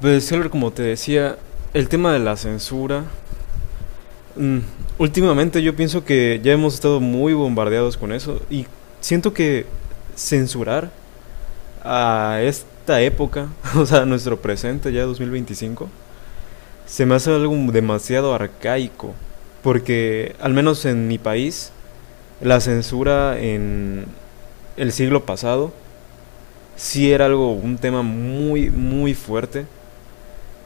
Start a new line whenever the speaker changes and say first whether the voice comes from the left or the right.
left: Pues, Heller, como te decía, el tema de la censura. mm, Últimamente yo pienso que ya hemos estado muy bombardeados con eso y siento que censurar a esta época, o sea, nuestro presente ya 2025, se me hace algo demasiado arcaico. Porque, al menos en mi país, la censura en el siglo pasado sí era un tema muy, muy fuerte.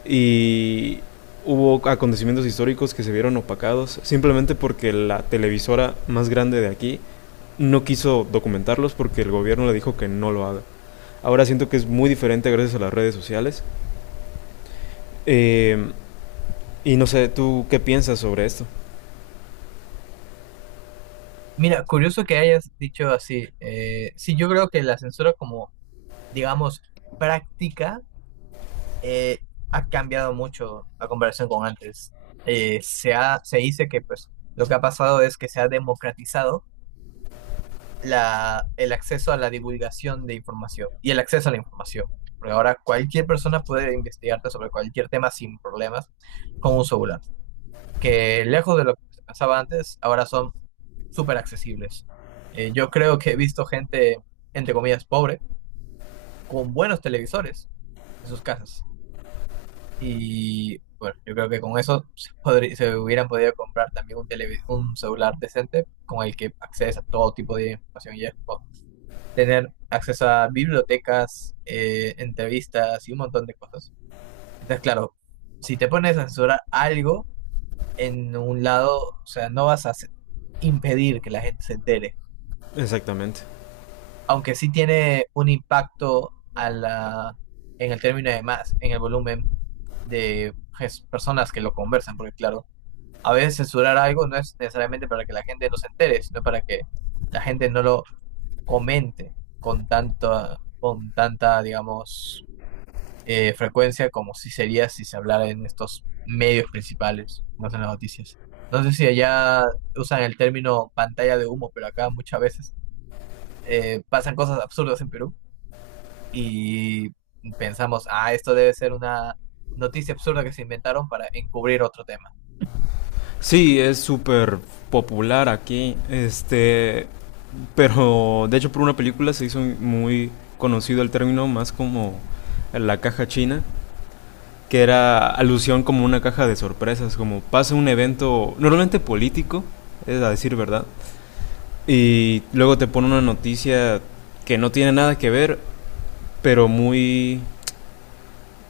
left: Y hubo acontecimientos históricos que se vieron opacados simplemente porque la televisora más grande de aquí no quiso documentarlos porque el gobierno le dijo que no lo haga. Ahora siento que es muy diferente gracias a las redes sociales. Eh, y no sé, ¿tú qué piensas sobre esto?
right: Mira, curioso que hayas dicho así. Sí, yo creo que la censura, como digamos práctica, eh, ha cambiado mucho a comparación con antes. Se dice que pues lo que ha pasado es que se ha democratizado el acceso a la divulgación de información y el acceso a la información. Porque ahora cualquier persona puede investigarte sobre cualquier tema sin problemas con un celular que, lejos de lo que se pasaba antes, ahora son súper accesibles. Yo creo que he visto gente, entre comillas, pobre, con buenos televisores en sus casas. Y bueno, yo creo que con eso se se hubieran podido comprar también un celular decente con el que accedes a todo tipo de información, y es como tener acceso a bibliotecas, entrevistas y un montón de cosas. Entonces, claro, si te pones a censurar algo en un lado, o sea, no vas a hacer- impedir que la gente se entere,
left: Exactamente.
right: aunque sí tiene un impacto a en el término de más, en el volumen de personas que lo conversan, porque claro, a veces censurar algo no es necesariamente para que la gente no se entere, sino para que la gente no lo comente con tanta, digamos, frecuencia como si sería si se hablara en estos medios principales, no en las noticias. No sé si allá usan el término pantalla de humo, pero acá muchas veces pasan cosas absurdas en Perú, y pensamos, ah, esto debe ser una noticia absurda que se inventaron para encubrir otro tema.
left: Sí, es súper popular aquí. Pero de hecho por una película se hizo muy conocido el término más como la caja china, que era alusión como una caja de sorpresas, como pasa un evento normalmente político, es a decir verdad, y luego te pone una noticia que no tiene nada que ver, pero muy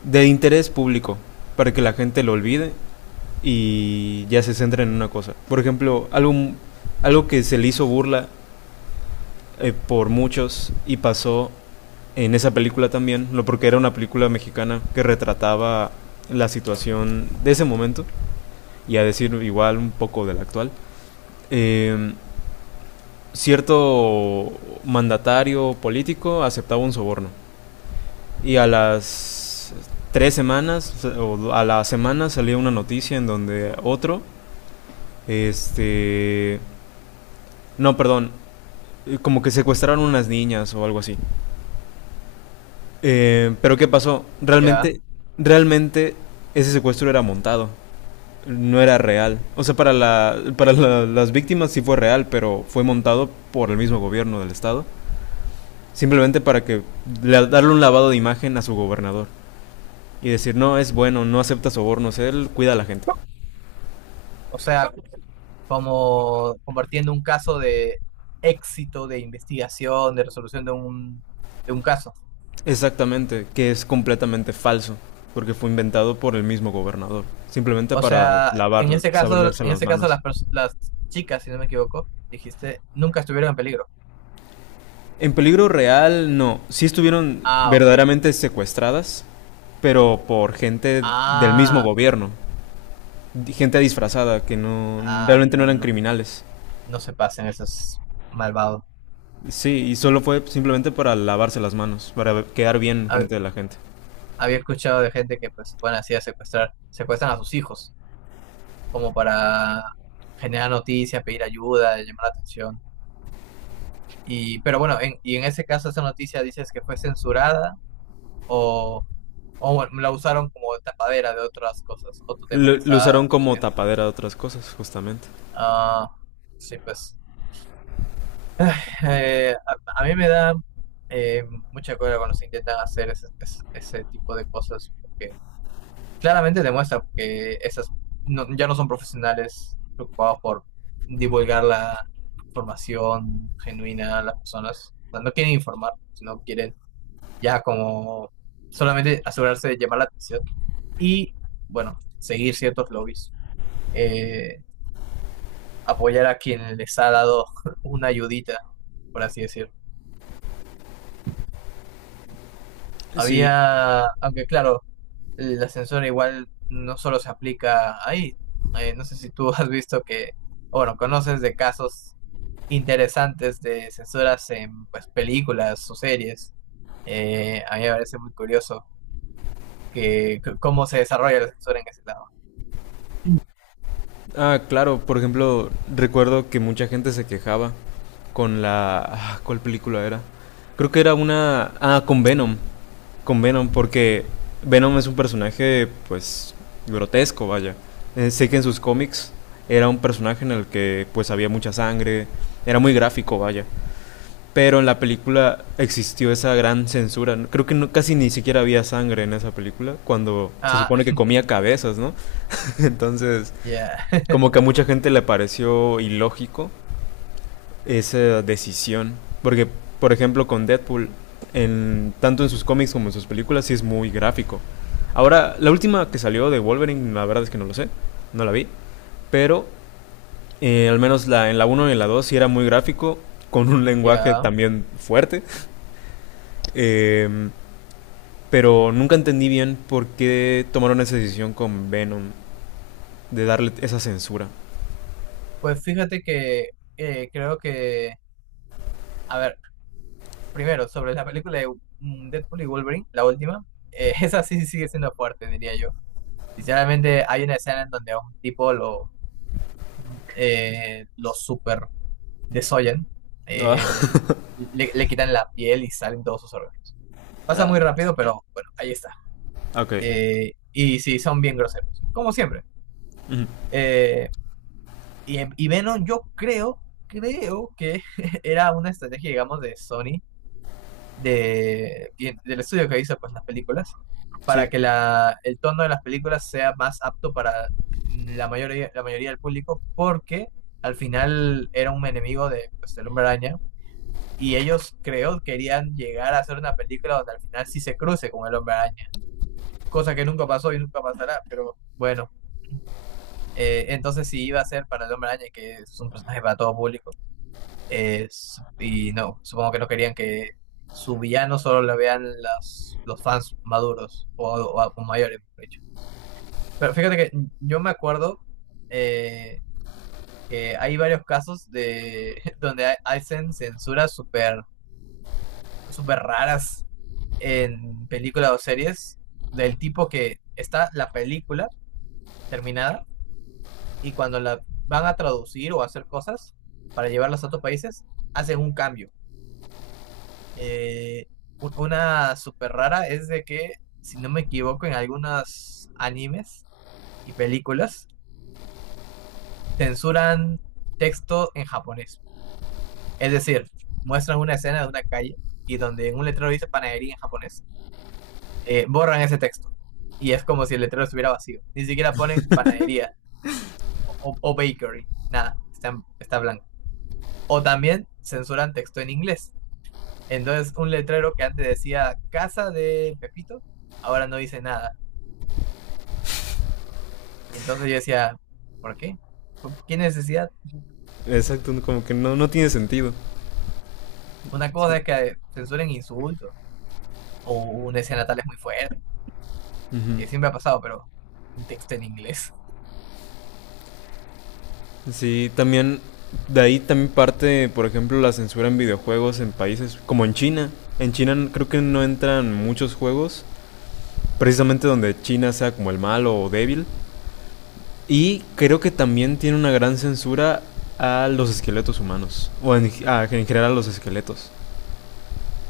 left: de interés público, para que la gente lo olvide y ya se centre en una cosa. Por ejemplo, algo que se le hizo burla por muchos y pasó en esa película también, no porque era una película mexicana que retrataba la situación de ese momento y a decir igual un poco del actual, eh, cierto mandatario político aceptaba un soborno y a las 3 semanas o a la semana salía una noticia en donde otro, este, no, perdón, como que secuestraron unas niñas o algo así. Pero ¿qué pasó?
right: Ya,
left: Realmente, realmente ese secuestro era montado. No era real. O sea, para las víctimas sí fue real, pero fue montado por el mismo gobierno del estado. Simplemente para que darle un lavado de imagen a su gobernador. Y decir, no, es bueno, no acepta sobornos, él cuida a la gente.
right: o sea, como compartiendo un caso de éxito de investigación, de resolución de de un caso.
left: Exactamente, que es completamente falso. Porque fue inventado por el mismo gobernador. Simplemente
right: O
left: para
right: sea,
left: lavar, lavarse
right: en
left: las
right: ese caso las,
left: manos.
right: las chicas, si no me equivoco, dijiste, nunca estuvieron en peligro.
left: En peligro real, no. Sí estuvieron
right: Ah, ok.
left: verdaderamente secuestradas, pero por gente del mismo
right: Ah,
left: gobierno. Gente disfrazada que no
right: ah,
left: realmente no
right: no,
left: eran
right: no,
left: criminales.
right: no se pasen esos malvados.
left: Sí, y solo fue simplemente para lavarse las manos, para quedar bien
right: Hab-
left: frente de la gente.
right: Había escuchado de gente que pues se ponen así a secuestrar, secuestran a sus hijos, como para generar noticias, pedir ayuda, llamar la atención. Y pero bueno, y en ese caso esa noticia dices que fue censurada, o, o bueno, la usaron como tapadera de otras cosas, otro tema
left: Lo,
right: que
left: lo
right: está
left: usaron como
right: sucediendo.
left: tapadera de otras cosas, justamente.
right: Ah, sí, pues. A mí me da eh, mucha cólera cuando se intentan hacer ese tipo de cosas, porque claramente demuestra que esas ya no son profesionales preocupados por divulgar la información genuina a las personas. O sea, no quieren informar, sino quieren ya como solamente asegurarse de llamar la atención y, bueno, seguir ciertos lobbies. Eh, Apoyar a quien les ha dado una ayudita, por así decirlo.
left: Sí,
right: Había, aunque claro, la censura igual no solo se aplica ahí. No sé si tú has visto que, o bueno, conoces de casos interesantes de censuras en pues películas o series. A mí me parece muy curioso cómo se desarrolla la censura en ese lado.
left: ah, claro, por ejemplo, recuerdo que mucha gente se quejaba. Ah, ¿cuál película era? Creo que era. Ah, con Venom. Con Venom, porque Venom es un personaje, pues, grotesco, vaya. Sé que en sus cómics era un personaje en el que, pues, había mucha sangre, era muy gráfico, vaya. Pero en la película existió esa gran censura. Creo que no, casi ni siquiera había sangre en esa película, cuando se
right: Ah,
left: supone que comía cabezas, ¿no? Entonces,
right: ya,
left: como que a mucha gente le pareció ilógico esa decisión. Porque, por ejemplo, con Deadpool, en, tanto en sus cómics como en sus películas, sí es muy gráfico. Ahora, la última que salió de Wolverine, la verdad es que no lo sé, no la vi. Pero, al menos en la uno y en la 2 sí era muy gráfico, con un lenguaje
right: ya.
left: también fuerte. Eh, pero nunca entendí bien por qué tomaron esa decisión con Venom de darle esa censura.
right: Pues fíjate que creo que, a ver, primero, sobre la película de Deadpool y Wolverine, la última, esa sí sigue siendo fuerte, diría yo. Sinceramente, hay una escena en donde a un tipo lo super desollan,
left: Ah,
right: el- le, quitan la piel y salen todos sus órganos. Pasa
left: ah,
right: muy rápido, pero bueno, ahí está.
left: ok.
right: Y sí, son bien groseros, como siempre.
left: Ujú.
right: Eh, y, Venom, yo creo, creo que era una estrategia, digamos, de Sony, de, del estudio que hizo pues las películas, para
left: Sí.
right: que el tono de las películas sea más apto para la mayoría del público, porque al final era un enemigo de, pues, del Hombre Araña, y ellos creo querían llegar a hacer una película donde al final sí se cruce con el Hombre Araña, cosa que nunca pasó y nunca pasará, pero bueno, entonces sí iba a ser para el Hombre Araña, que es un personaje para todo público. Y no, supongo que no querían que su villano solo lo vean los fans maduros o mayores, mejor dicho. Pero fíjate que yo me acuerdo, eh, que hay varios casos de donde hacen censuras súper súper raras en películas o series, del tipo que está la película terminada y cuando la van a traducir o hacer cosas para llevarlas a otros países, hacen un cambio. Eh, una súper rara es de que, si no me equivoco, en algunos animes y películas censuran texto en japonés. Es decir, muestran una escena de una calle y donde en un letrero dice panadería en japonés, borran ese texto. Y es como si el letrero estuviera vacío. Ni siquiera ponen panadería o bakery. Nada, está blanco. O también censuran texto en inglés. Entonces, un letrero que antes decía casa de Pepito, ahora no dice nada. Y entonces yo decía, ¿por qué? ¿Por ¿Qué necesidad?
left: Exacto, no, como que no, no tiene sentido.
right: Una cosa es que censuren insultos o una escena tal es muy fuerte,
left: Uh -huh.
right: que siempre ha pasado, pero un texto en inglés.
left: Sí, también de ahí también parte, por ejemplo, la censura en videojuegos en países como en China. En China creo que no entran muchos juegos, precisamente donde China sea como el malo o débil. Y creo que también tiene una gran censura a los esqueletos humanos, o en general a los esqueletos.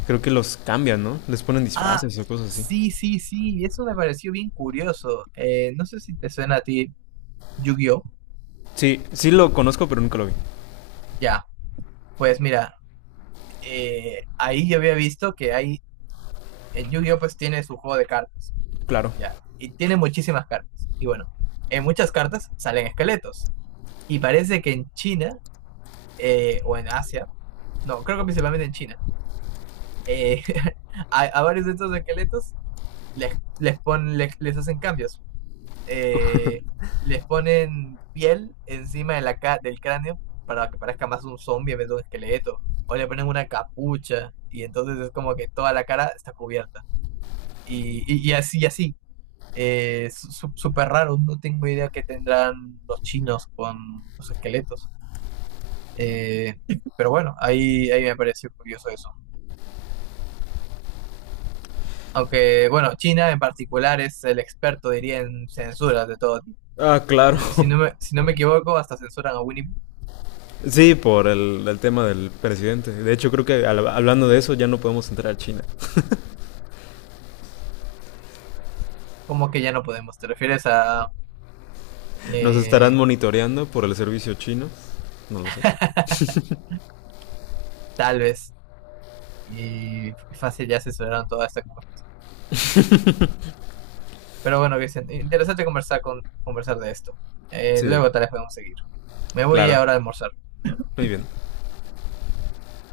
left: Creo que los cambian, ¿no? Les ponen
right: Ah,
left: disfraces o cosas así.
right: sí, sí, sí, eso me pareció bien curioso. No sé si te suena a ti Yu-Gi-Oh!
left: Sí, sí lo conozco, pero nunca lo vi.
right: Ya, pues mira, ahí yo había visto que hay, el Yu-Gi-Oh! Pues tiene su juego de cartas,
left: Claro.
right: ya, y tiene muchísimas cartas. Y bueno, en muchas cartas salen esqueletos. Y parece que en China, o en Asia, no, creo que principalmente en China, eh, a varios de estos esqueletos les, hacen cambios. Eh, Les ponen piel encima de la, del cráneo para que parezca más un zombie en vez de un esqueleto. O le ponen una capucha y entonces es como que toda la cara está cubierta. Y, así, y así. Súper raro, no tengo idea qué tendrán los chinos con los esqueletos. Eh, pero bueno, ahí, me pareció curioso eso. Aunque, bueno, China en particular es el experto, diría, en censuras de todo tipo.
left: Ah, claro.
right: Si no me equivoco, hasta censuran a Winnie.
left: Sí, por el tema del presidente. De hecho, creo que hablando de eso ya no podemos entrar a China.
right: ¿Cómo que ya no podemos? ¿Te refieres a,
left: Nos estarán
right: eh,
left: monitoreando por el servicio chino. No lo sé.
right: tal vez? Y fácil, ya censuraron toda esta cosa. Pero bueno, Vicente, interesante conversar, conversar de esto.
left: Sí,
right: Luego tal vez podemos seguir. Me voy
left: claro.
right: ahora a almorzar.
left: Muy bien.